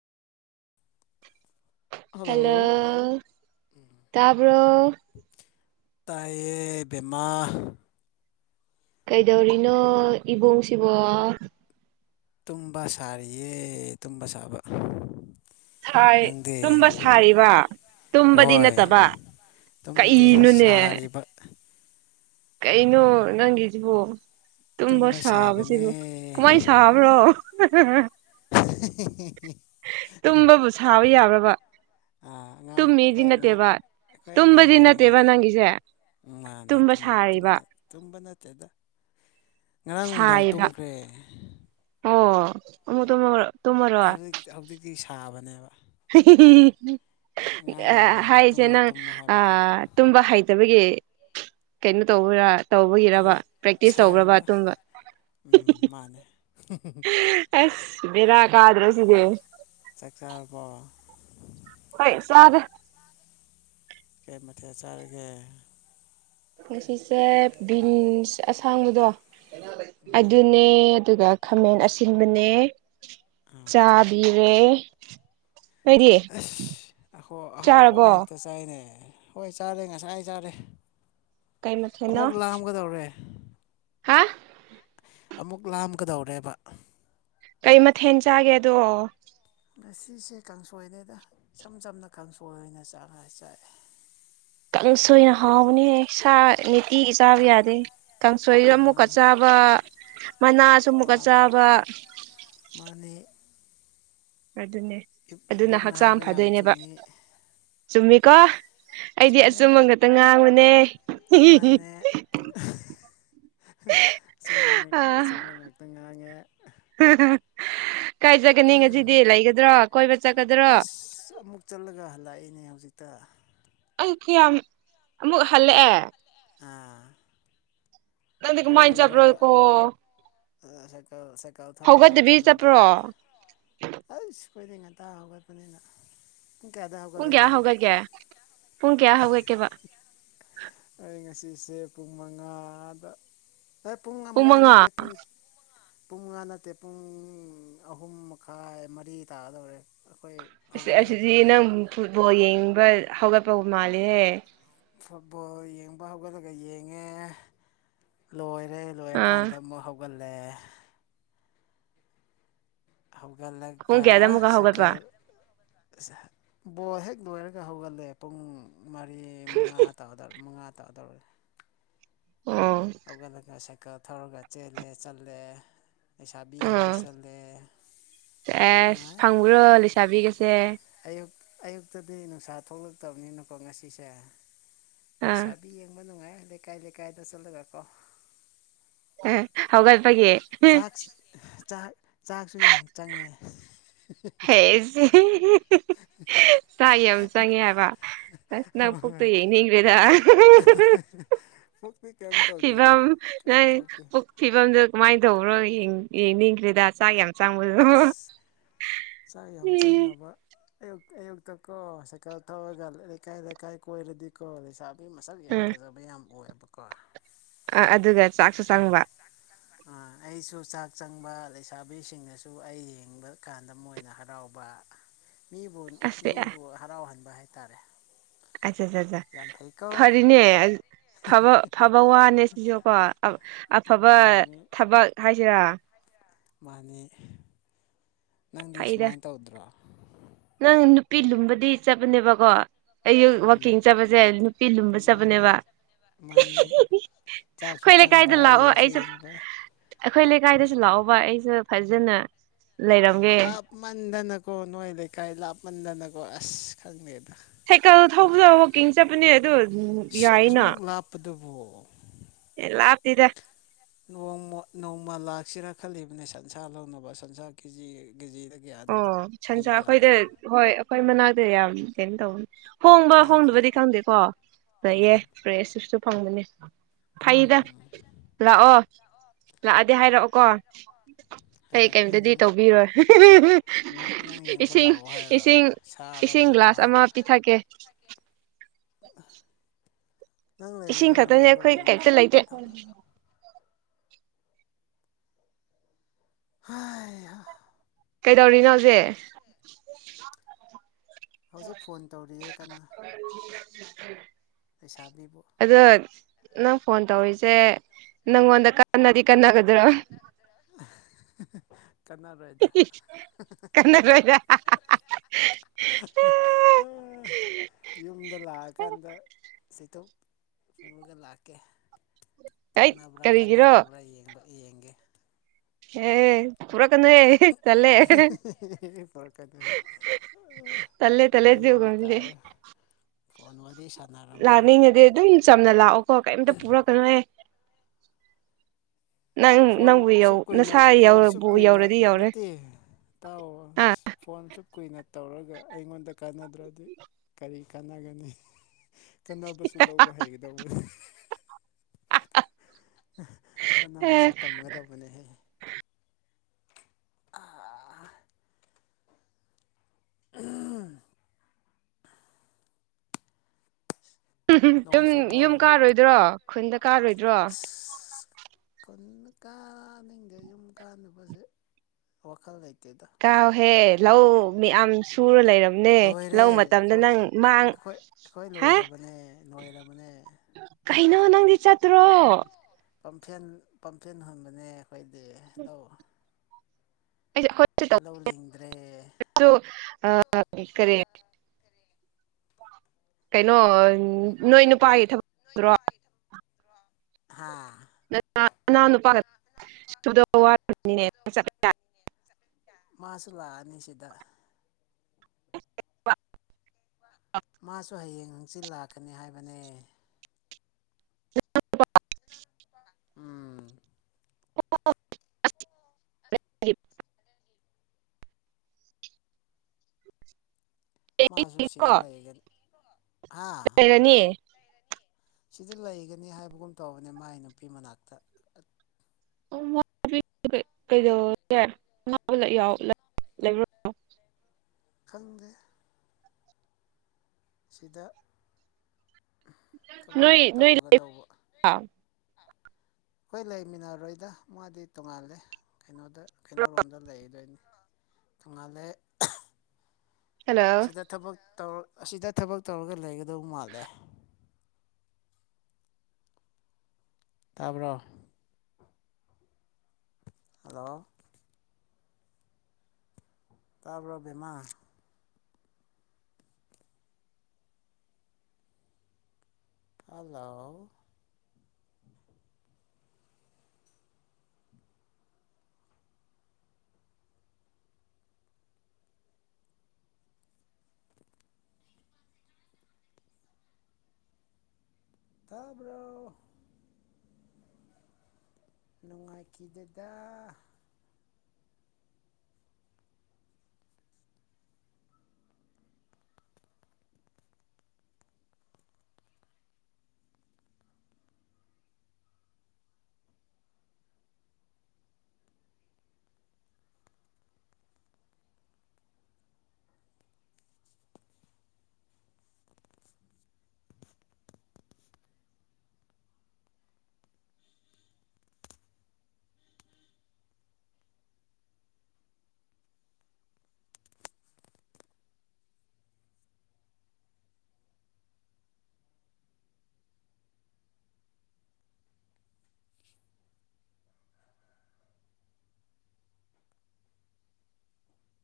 hello ꯇꯥꯕ꯭ꯔꯣ ꯇꯥꯏꯌꯦ ꯕꯦꯝꯃꯥ ꯀꯩꯗꯧꯔꯤꯅꯣ ꯏꯕꯨꯡꯁꯤꯕꯣ ꯇꯨꯝꯕ ꯁꯥꯔꯤꯌꯦ ꯇꯨꯝꯕ ꯁꯥꯕ ꯁꯥꯏ ꯅꯪꯗꯤ ꯇꯨꯝꯕ ꯁꯥꯔꯤꯕ ꯇꯨꯝꯕꯗꯤ ꯍꯣꯏ ꯅꯠꯇꯕ ꯇꯨꯝꯗꯦ ꯀꯩꯅꯣꯅꯦ ꯁꯥꯔꯤꯕ ꯀꯩꯅꯣ ꯅꯪꯒꯤꯁꯤꯕꯨ ꯇꯨꯝꯕ ꯁꯥꯕꯁꯤꯕꯨ ꯀꯃꯥꯏꯅ ꯁꯥꯕ꯭ꯔꯣ ꯎ [inaudible] ꯇꯨꯝꯕꯕꯨ ꯁꯥꯕ ꯌꯥꯕ꯭ꯔꯥꯕ ꯑꯥ ꯑꯉꯥꯡ ꯑꯩꯈꯣꯏ ꯑꯉꯥꯡ ꯑꯩꯈꯣꯏ ꯑꯉꯥꯡ ꯇꯨꯝꯕꯗꯤ ꯅꯠꯇꯦꯕ ꯑꯣꯏꯔꯤꯉꯩ ꯅꯪꯒꯤꯁꯦ ꯃꯥꯅꯦ ꯇꯨꯝꯕ ꯇꯨꯝ ꯁꯥꯔꯤꯕ ꯇꯨꯝꯅ ꯇꯨꯝꯕ ꯅꯠꯇꯦꯗ ꯉꯔꯥꯡ ꯅꯨꯡꯗꯥꯡ ꯁꯥꯏꯌꯦꯕ ꯇꯨꯝꯈ꯭ꯔꯦ ꯑꯣ ꯑꯃꯨ ꯇꯨꯝꯃꯔ ꯍꯧꯖꯤꯛ ꯍꯧꯖꯤꯛꯇꯤ ꯁꯥꯕꯅꯦꯕ ꯑꯉꯥꯡ ꯑꯣꯏꯔꯤꯉꯩꯗ ꯍꯥꯏꯁꯦ ꯇꯨꯝꯃꯣ ꯅꯪ ꯇꯨꯝꯃꯣ ꯍꯥꯏꯕꯗꯣ ꯑꯥ ꯇꯨꯝꯕ ꯍꯩꯇꯕꯒꯤ ꯀꯩꯅꯣ ꯇꯧꯕꯩꯔꯥ ꯇꯧꯕꯒꯤꯔꯕ ꯍꯣꯏ ꯄ꯭ꯔꯦꯛꯇꯤꯁ ꯁꯥꯔꯤꯕ ꯇꯧꯈ꯭ꯔꯕ ꯇꯨꯝꯕ ꯎꯝ ꯃꯥꯅꯦ ꯑꯁ ꯕꯦꯔꯥ ꯀꯗ꯭ꯔꯣ ꯁꯤꯗꯦ ꯆꯥꯛ ꯆꯥꯔꯕꫭ ꯍꫭꯥ ꯆꯥꯔꯦ ꯀꯩ ꯃꯊꯦꯜ ꯆꯥꯔꯒꯦ ꯉꯁꯤꯁꯦ ꯕꯤꯟꯁ ꯑꯁꯥꯡꯕꯗꯣ ꯑꯗꯨꯅꯦ ꯑꯗꯨꯒ ꯈꯥꯃꯦꯟ ꯑꯁꯤꯟꯕꯅꯦ ꯑꯠꯆꯥ ꯆꯥꯕꯤꯔꯦ ꯅꯣꯏꯗꯤ ꯑꯁ ꯑꯩꯈꯣꯏ ꯑꯍꯥꯎꯕ ꯆꯥꯔꯕꯣ ꯉꯥꯛꯇ ꯆꯥꯏꯅꯦ ꯍꯣꯏ ꯆꯥꯔꯦ ꯉꯁꯥꯏ ꯆꯥꯔꯦ ꯀꯩ ꯃꯊꯦꯜꯅꯣ ꯑꯃꯨꯛ ꯂꯥꯝꯒꯗꯧꯔꯦ ꯍꯥ ꯑꯃꯨꯛ ꯂꯥꯝꯒꯗꯧꯔꯦꯕ ꯀꯩ ꯃꯊꯦꯜ ꯆꯥꯒꯦꯗꯣ ꯉꯁꯤꯁꯦ ꯀꯥꯡꯁꯣꯏꯅꯤꯗ ꯏꯁꯝ ꯆꯝꯅ ꯀꯥꯡꯁꯣꯏ ꯑꯣꯏꯅ ꯆꯥꯛꯉꯒ ꯆꯥꯏꯑꯦ ꯈꯪ ꯁꯣꯏꯅ ꯍꯥꯎꯕꯅꯦꯍꯦ ꯁꯥ ꯅꯤꯇꯤꯒꯤ ꯆꯥꯕ ꯌꯥꯗꯦ ꯀꯥꯡꯁꯣꯏꯁꯨ ꯑꯃꯨꯛꯀ ꯑꯥ ꯆꯥꯕ ꯃꯅꯥꯁꯨ ꯑꯃꯨꯛꯀ ꯆꯥꯕ ꯃꯥꯅꯦ ꯑꯗꯨꯅꯦ ꯑꯗꯨꯅ ꯏꯕꯣꯛꯅ ꯍꯛꯆꯥꯡ ꯍꯥꯏꯕ ꯌꯥꯝ ꯐꯗꯣꯏꯅꯦꯕ ꯆꯨꯝꯃꯤ ꯆꯨꯝꯃꯤꯀꯣ ꯑꯩꯗꯤ ꯆꯨꯝꯃꯦ ꯑꯆꯨꯝꯕ ꯈꯛꯇ ꯉꯥꯡꯕꯅꯦ ꯆꯨꯝꯕ ꯉꯥꯛ ꯑ ꯑꯆꯨꯝꯕ ꯉꯥꯛꯇ ꯉꯥꯡꯉꯦ ꯀꯥꯏ ꯖꯒꯅꯤ ꯉꯁꯤꯗꯤ ꯂꯩꯒꯗ꯭ꯔꯣ ꯀꯣꯏꯕ ꯆꯠꯀꯗ꯭ꯔꯣ ꯑꯁ ꯑꯃꯨꯛ ꯆꯠꯂꯒ ꯍꯜꯂꯛꯏꯅꯦ ꯍꯧꯖꯤꯛꯇ ꯑꯩꯀꯤꯌꯥꯝ ꯑꯃꯨꯛ ꯍꯜꯂꯛꯑꯦ ꯑ ꯅꯪꯗꯤ ꯀꯃꯥꯏꯅ ꯀꯣꯏꯔꯨꯔꯒ ꯆꯠꯄ꯭ꯔꯣꯀꯣ ꯑ ꯁꯥꯏꯀꯜ ꯁꯥꯏꯀꯜ ꯊꯧꯔꯒ ꯍꯧꯒꯠꯇꯕꯤ ꯀꯩꯅꯣꯗ ꯆꯠꯄ꯭ꯔꯣ ꯑꯩꯁ ꯑꯈꯣꯏꯗꯤ ꯉꯟꯇꯥ ꯍꯧꯒꯠꯄꯅꯤꯅ ꯄꯨꯡ ꯀꯌꯥꯗ ꯄꯨꯡ ꯍꯧꯒꯠꯂꯦ ꯀꯌꯥ ꯅꯪ ꯍꯧꯒꯠꯀꯦ ꯄꯨꯡ ꯀꯌꯥ ꯍꯧꯒꯠꯀꯦꯕ ꯑꯩ ꯉꯁꯤꯁꯦ ꯄꯨꯡ ꯃꯉꯥꯗ ꯍꯦ ꯄꯨꯡ ꯃꯉꯥ ꯅꯠꯇꯦ ꯄꯨꯡ ꯄꯨꯡ ꯃꯉꯥ ꯄꯨꯡ ꯃꯉꯥ ꯅꯠꯇꯦ ꯄꯨꯡ ꯑꯍꯨꯝ ꯃꯈꯥꯏ ꯃꯔꯤ ꯇꯥꯗꯧꯔꯦ ꯑꯩꯈꯣꯏ ꯏꯁ ꯍꯧꯒꯠꯂꯒ ꯑꯁꯤꯗꯤ ꯕꯣꯜ ꯅꯪ ꯌꯦꯡꯕꯗꯣ ꯐꯨꯠꯕꯣꯜ ꯌꯦꯡꯕ ꯍꯧꯒꯠꯄꯕꯨ ꯃꯥꯜꯂꯦꯍꯦ ꯐꯨꯠꯕꯣꯜ ꯌꯦꯡꯕ ꯍꯧꯒꯠꯂꯒ ꯌꯦꯡꯉꯦ ꯂꯣꯏꯔꯦ ꯂꯣꯏꯔꯀꯥꯟꯗ ꯑꯥ ꯑꯃꯨꯛ ꯍꯧꯒꯠꯂꯦ ꯄꯨꯡ ꯍꯧꯒꯠꯂꯒ ꯀꯌꯥꯗ ꯑꯃꯨꯛꯀ ꯍꯧꯒꯠꯄ ꯁꯥꯏꯀꯜ ꯕꯣꯜ ꯍꯦꯛ ꯂꯣꯏꯔꯒ ꯍꯧꯒꯠꯂꯦ ꯄꯨꯡ ꯃꯔꯤ ꯃꯉꯥ ꯇꯗꯧ ꯃꯉꯥ ꯇꯥꯗꯧꯔꯦ ꯑꯣ ꯍꯧꯒꯠꯂꯒ ꯁꯦ ꯀ ꯊꯧꯔꯒ ꯆꯦꯜꯂꯦ ꯆꯠꯂꯦ ꯂꯩꯁꯥꯕꯤ ꯌꯦꯡꯕ ꯑꯣ ꯆꯠꯂꯦ ꯅꯨꯡꯉꯥꯏ ꯄꯨꯔꯣ ꯆꯥꯕꯤꯀꯁꯦ ꯑꯌꯨꯛ ꯑꯌꯨꯛꯇꯗꯤ ꯅꯨꯡꯁꯥ ꯊꯣꯛꯂꯛꯇꯕꯅꯤꯅꯀꯣ ꯉꯁꯤꯁꯦ ꯑꯥ ꯂꯩꯁꯥꯕꯤ ꯌꯦꯡꯕ ꯅꯨꯡꯉꯥꯏ ꯂꯩꯀꯥꯏ ꯂꯩꯀꯥꯏꯗ ꯆꯠꯂꯒ ꯀꯣ ꯑꯦ ꯍꯧꯒꯠꯄꯒꯤ ꯆꯥꯛꯁ ꯆꯥꯛ ꯆꯥꯛꯁꯨ ꯌꯥꯝ ꯆꯪꯉꯦ ꯍꯦꯖ ꯍꯥ ꯆꯥꯛ ꯌꯥꯝ ꯆꯡꯉꯦ ꯍꯥꯏꯕ ꯑꯥꯁ ꯅꯪ ꯍꯣꯏ ꯄꯨꯛꯇꯣ ꯍꯣꯏ ꯌꯦꯟꯅꯤꯡꯒꯔ꯭ꯦꯗ ꯄꯨꯛꯇꯤ ꯀꯩꯝꯇ ꯐꯤꯕꯝ ꯅꯪ ꯄꯨꯛ ꯐꯤꯕꯝꯗꯨ ꯀꯃꯥꯏ ꯇꯧꯕ꯭ꯔꯣ ꯌꯦꯡꯅꯤꯡꯈ꯭ꯔꯦꯗ ꯆꯥꯛ ꯌꯥꯝ ꯆꯪꯕꯗꯣ ꯑꯁ ꯆꯥꯛ ꯌꯥꯝ ꯆꯪꯅꯕ ꯑꯌꯨꯛ ꯑꯌꯨꯛꯇꯀꯣ ꯁꯥꯏꯀꯜ ꯊꯧꯔꯒꯥ ꯂꯩꯀꯥꯏ ꯂꯩꯀꯥꯏ ꯀꯣꯏꯔꯗꯤ ꯀꯣ ꯂꯩꯁ ꯕꯤ ꯃꯁꯛ ꯌꯥꯝ ꯎꯝ ꯐꯖꯕ ꯌꯥꯝ ꯎꯏꯌꯦꯕꯥꯀꯣ ꯑ ꯑꯗꯨꯒ ꯆꯥꯛꯁꯨ ꯆꯪꯕ ꯎꯝ ꯑꯩꯁꯨ ꯆꯥꯛ ꯆꯪꯕ ꯂꯩꯁꯥꯕꯤꯁꯤꯡꯅꯁꯨ ꯑꯩ ꯌꯦꯡꯕ ꯀꯥꯟꯗ ꯃꯣꯏꯅ ꯍꯔꯥꯎꯕ ꯃꯤꯕꯨ ꯑꯁ ꯃꯤꯕꯨ ꯍꯔꯥꯎꯍꯟꯕ ꯍꯥꯏꯇꯥꯔꯦ ꯑꯆꯥꯆꯥꯆꯥ ꯌꯥꯝ ꯐꯩꯀꯣ ꯐꯔꯤꯅꯦ ꯑꯥ ꯐꯕ ꯐꯕ ꯋꯥꯅꯦ ꯁꯤꯁꯨꯀꯣ ꯑ ꯑꯐꯕ ꯃꯥꯅꯤ ꯊꯕꯛ ꯍꯥꯏꯁꯤꯔꯥ ꯃꯥꯅꯤ ꯅꯪꯗꯤ ꯐꯩꯗ ꯁꯨꯃꯥꯏꯟ ꯇꯧꯗ꯭ꯔꯣ ꯅꯪ ꯅꯨꯄꯤ ꯂꯨꯝꯕꯗꯤ ꯆꯠꯄꯅꯦꯕꯀꯣ ꯑꯌꯨꯛ ꯎꯝ ꯋꯥꯛꯀꯤꯡ ꯆꯠꯄꯁꯦ ꯅꯨꯄꯤ ꯂꯨꯝꯕ ꯃꯥꯅꯤ ꯆꯠꯄꯅꯦꯕ ꯃꯥꯅꯤ ꯆꯥꯛꯁꯨ ꯑꯩꯈꯣꯏ ꯂꯩꯀꯥꯏꯗ ꯆꯪꯕ ꯂꯥꯛꯑꯣ ꯌꯦꯡꯁꯨ ꯑꯩꯁꯨ ꯌꯦꯡꯕ ꯑꯩꯈꯣꯏ ꯂꯩꯀꯥꯏꯗꯁꯨ ꯂꯥꯛꯑꯣꯕ ꯑꯩꯁꯨ ꯐꯖꯅ ꯑꯦ ꯂꯩꯔꯝꯒꯦ ꯂꯥꯞꯃꯟꯗꯅꯀꯣ ꯅꯣꯏ ꯂꯩꯀꯥꯏ ꯂꯥꯞꯃꯟꯗꯅꯀꯣ ꯑꯁ ꯈꯪꯗꯦꯗ ꯁꯥꯏꯀꯜ ꯊꯧꯕꯗꯣ ꯋꯥꯛꯀꯤꯡ ꯆꯠꯄꯅꯦ ꯑꯗꯨ ꯌꯥꯏꯅ ꯑꯁꯨꯃꯨꯛ ꯂꯥꯞꯄꯗꯨꯕꯨ ꯑꯦ ꯂꯥꯞꯇꯦꯗ ꯅꯣꯡꯃ ꯅꯣꯡꯃ ꯂꯥꯛꯁꯤꯔꯥ ꯈꯜꯂꯤꯕꯅꯦ ꯁꯟꯁꯥ ꯂꯧꯅꯕ ꯁꯟꯁꯥ ꯀꯦꯖꯤ ꯀꯦꯖꯤꯗ ꯑꯣ ꯁꯟꯁꯥ ꯑꯈꯣꯏꯗ ꯍꯣꯏ ꯑꯈꯣꯏ ꯃꯅꯥꯛꯇ ꯌꯥꯝ ꯀꯩꯅꯣ ꯇꯧꯕꯅꯤ ꯍꯣꯡꯕ ꯀꯦ ꯖꯤ ꯀꯌꯥ ꯍꯣꯡꯗꯕꯗꯤ ꯈꯪꯗꯦꯀꯣ ꯂꯩꯌꯦ ꯎꯝ ꯐ꯭ꯔꯦꯁ ꯆꯞꯁꯨ ꯐꯪꯕꯅꯤ ꯐꯩꯗ ꯎꯝ ꯂꯥꯛꯑꯣ ꯂꯥꯛꯑꯗꯤ ꯍꯥꯏꯔꯛꯑꯣꯀꯣ ꯀꯩ ꯍꯥꯏꯔꯛꯀꯦ ꯀꯩꯝꯇꯗꯤ ꯅꯪ ꯇꯧꯕꯤꯔꯣꯏ ꯅꯪ ꯅꯪ ꯌꯦꯡꯕ ꯏꯁꯤꯡ ꯂꯥꯛꯑꯣ ꯍꯥꯏꯔꯣ ꯏꯁꯤꯡ ꯁꯥ ꯏꯁꯤꯡ ꯂꯧꯕ ꯂꯥꯛꯑꯣ ꯒ꯭ꯂꯥꯁ ꯑꯃ ꯍꯥꯏꯔꯣ ꯄꯤꯊꯛꯀꯦ ꯅꯪ ꯏꯁꯤꯡ ꯂꯩꯕꯗꯣ ꯈꯛꯇꯅꯦ ꯑꯈꯣꯏ ꯀꯩꯝꯇ ꯅꯝꯗꯨꯂꯣꯡꯗꯅꯤꯀꯣ ꯂꯩꯇꯦ ꯍꯩꯍꯥꯥ ꯀꯩꯗꯧꯔꯤꯅꯣ ꯍꯧꯖꯤꯛ ꯍꯧꯖꯤꯛ ꯐꯣꯟ ꯇꯧꯔꯤꯑꯦ ꯀꯟꯅ ꯂꯩꯁꯥꯕꯤꯕꯨ ꯑꯗꯣ ꯅꯪ ꯐꯣꯟ ꯇꯧꯔꯤꯁꯦ ꯅꯪꯉꯣꯟꯗ ꯀꯟꯅꯗꯤ ꯀꯟꯅꯒꯗ꯭ꯔꯣ ꯀꯟꯅꯔꯣꯏ ꯀꯟꯅꯥꯔꯣꯏꯗ ꯌꯨꯝꯗ ꯂꯥꯛꯑꯀꯥꯟꯗ ꯆꯩꯇꯨꯞ ꯄꯨꯔꯒ ꯂꯥꯛꯀꯦ ꯑꯩ ꯀꯥꯟꯅꯕ꯭ꯔꯥ ꯀꯔꯤꯒꯤꯔꯣ ꯀꯥꯟꯅꯗꯕ꯭ꯔꯥ ꯌꯦꯡꯕ ꯌꯦꯡꯒꯦ ꯑꯦ ꯄꯨꯔꯀꯅꯨꯍꯦ ꯇꯜꯂꯦ ꯄꯨꯔꯛꯀꯅꯤ ꯇꯜꯂꯦ ꯇꯜꯂꯦ ꯌꯦꯡꯕ ꯑꯗꯨꯒꯨꯝꯕꯗꯤ ꯇꯥꯔꯦ ꯐꯣꯟ ꯋꯥꯔꯤ ꯁꯥ ꯂꯥꯛꯅꯤꯡꯉꯗꯤ ꯑꯗꯨꯝ ꯆꯝꯅ ꯂꯥꯛꯑꯣꯀꯣ ꯀꯩꯝꯇ ꯄꯨꯔꯛꯀꯅꯨꯍꯦ ꯅꯪ ꯐꯣꯟ ꯅꯪꯕꯨ ꯌꯧ ꯑꯁꯨꯛ ꯀꯨꯏꯅ ꯅꯁꯥ ꯐꯣꯟ ꯑꯁꯨꯛ ꯌꯧꯕꯨ ꯀꯨꯏꯅ ꯌꯧꯔꯗꯤ ꯌꯧꯔꯦ ꯅꯠꯇꯦ ꯇꯥꯛꯑꯣ ꯑꯥ ꯑꯁ ꯐꯣꯟ ꯑꯁꯨꯛ ꯀꯨꯏꯅ ꯇꯧꯔꯒ ꯑꯩꯉꯣꯟꯗ ꯀꯥꯟꯅꯗ꯭ꯔꯗꯤ ꯀꯔꯤ ꯀꯥꯟꯅꯒꯅꯤ ꯀꯥꯟꯅꯕꯁꯨ ꯂꯧꯕ ꯍꯩꯒꯗꯧꯕꯅꯤ ꯀꯥꯟꯅꯕꯁꯨ ꯑꯦ ꯇꯝꯒꯗꯕꯅꯦꯍꯦ [unintelligible] ꯅꯣꯡ ꯌꯨꯝ ꯆꯨꯕ꯭ꯔꯣ ꯌꯨꯝ ꯀꯥꯔꯣꯏꯗ꯭ꯔꯣ ꯈꯨꯟꯗ ꯀꯥꯔꯣꯏꯗ꯭ꯔꯣ ꯈꯨꯟ ꯀꯥꯅꯤꯡꯗꯦ ꯌꯨꯝ ꯀꯥꯟꯅꯕꯁꯦ ꯋꯥꯈꯜ ꯂꯩꯇꯦꯗ ꯀꯥꯎꯍꯦ ꯂꯧ ꯃꯤꯌꯥꯝ ꯁꯨꯔ ꯂꯩꯔꯝ ꯂꯣꯏꯔꯦ ꯑꯩꯈꯣꯏ ꯑꯩꯈꯣꯏ ꯑꯩꯈꯣꯏ ꯍꯥ ꯂꯣꯏꯔꯕꯅꯦ ꯂꯣꯏꯔꯕꯅꯦ ꯀꯩꯅꯣ ꯅꯪꯗꯤ ꯆꯠꯇ꯭ꯔꯣ ꯄꯝꯐꯦꯟ ꯄꯝꯐꯦꯟ ꯍꯨꯟꯕꯅꯦ ꯑꯩꯈꯣꯏꯗꯤ ꯂꯧ ꯑꯩꯗꯤ ꯑꯩꯈꯣꯏ ꯂꯧ ꯂꯤꯡꯗ꯭ꯔꯦ ꯑꯗꯨ ꯑꯥ ꯀꯔꯤ ꯀꯩꯅꯣ ꯀꯩꯅꯣ ꯅꯣꯏ ꯅꯨꯄꯥꯒꯤ ꯊꯕꯛ ꯅꯣꯏ ꯅꯨꯄꯥꯒꯤ ꯊꯥꯕꯛꯔꯣ ꯍꯥ ꯅꯅꯥꯎ ꯅꯨꯄꯥ [unintelligible] ꯃꯥꯁꯨ ꯂꯥꯛꯑꯅꯤ ꯁꯤꯗ ꯃꯥꯁꯨ ꯍꯌꯦꯡ ꯍꯪꯆꯤꯠ ꯂꯥꯛꯀꯅꯤ ꯍꯥꯏꯕꯅꯦ [unintelligible] ꯎꯝ [unintelligible] ꯃꯥꯁꯨ ꯆꯠꯂꯤꯀꯣ ꯁꯤꯗ ꯂꯩꯒꯅꯤ ꯍꯥꯥ ꯒꯅꯤ ꯁꯤꯗ ꯂꯩꯒꯅꯤ ꯍꯥꯏꯕꯒꯨꯝ ꯇꯧꯕꯅꯦ ꯃꯥꯏ ꯅꯨꯄꯤ ꯃꯅꯥꯛꯇ [unintelligible] ꯂꯩꯕ꯭ꯔꯣ ꯈꯪꯗꯦ ꯁꯤꯗ ꯊꯕꯛ ꯅꯣꯏ ꯅꯣꯏ ꯇꯧꯒꯗꯧꯕ ꯑꯈꯣꯏ ꯂꯩꯃꯤꯟꯅꯔꯣꯏꯗ ꯃꯥꯗꯤ ꯇꯣꯡꯉꯥꯜꯂꯦ ꯀꯩꯅꯣꯗ ꯀꯩꯅꯣꯔꯣꯝꯗ ꯂꯩꯗꯣꯏꯅꯦ ꯇꯣꯡꯉꯥꯜꯂꯦ ꯍꯜꯂꯣ ꯁꯤꯗ ꯊꯕꯛ ꯇꯧꯔ ꯑꯁꯤꯗ ꯊꯕꯛ ꯇꯧꯔꯒ ꯂꯩꯒꯗꯧ ꯃꯥꯜꯂꯦ ꯇꯥꯕ꯭ꯔꯣ ꯍꯜꯂꯣ ꯇꯥꯕꯔꯣ ꯕꯦꯝꯃꯥ ꯍꯜꯂꯣ ꯇꯥꯕꯔꯣ ꯅꯪꯡꯉꯥꯏꯈꯤꯗꯦꯗ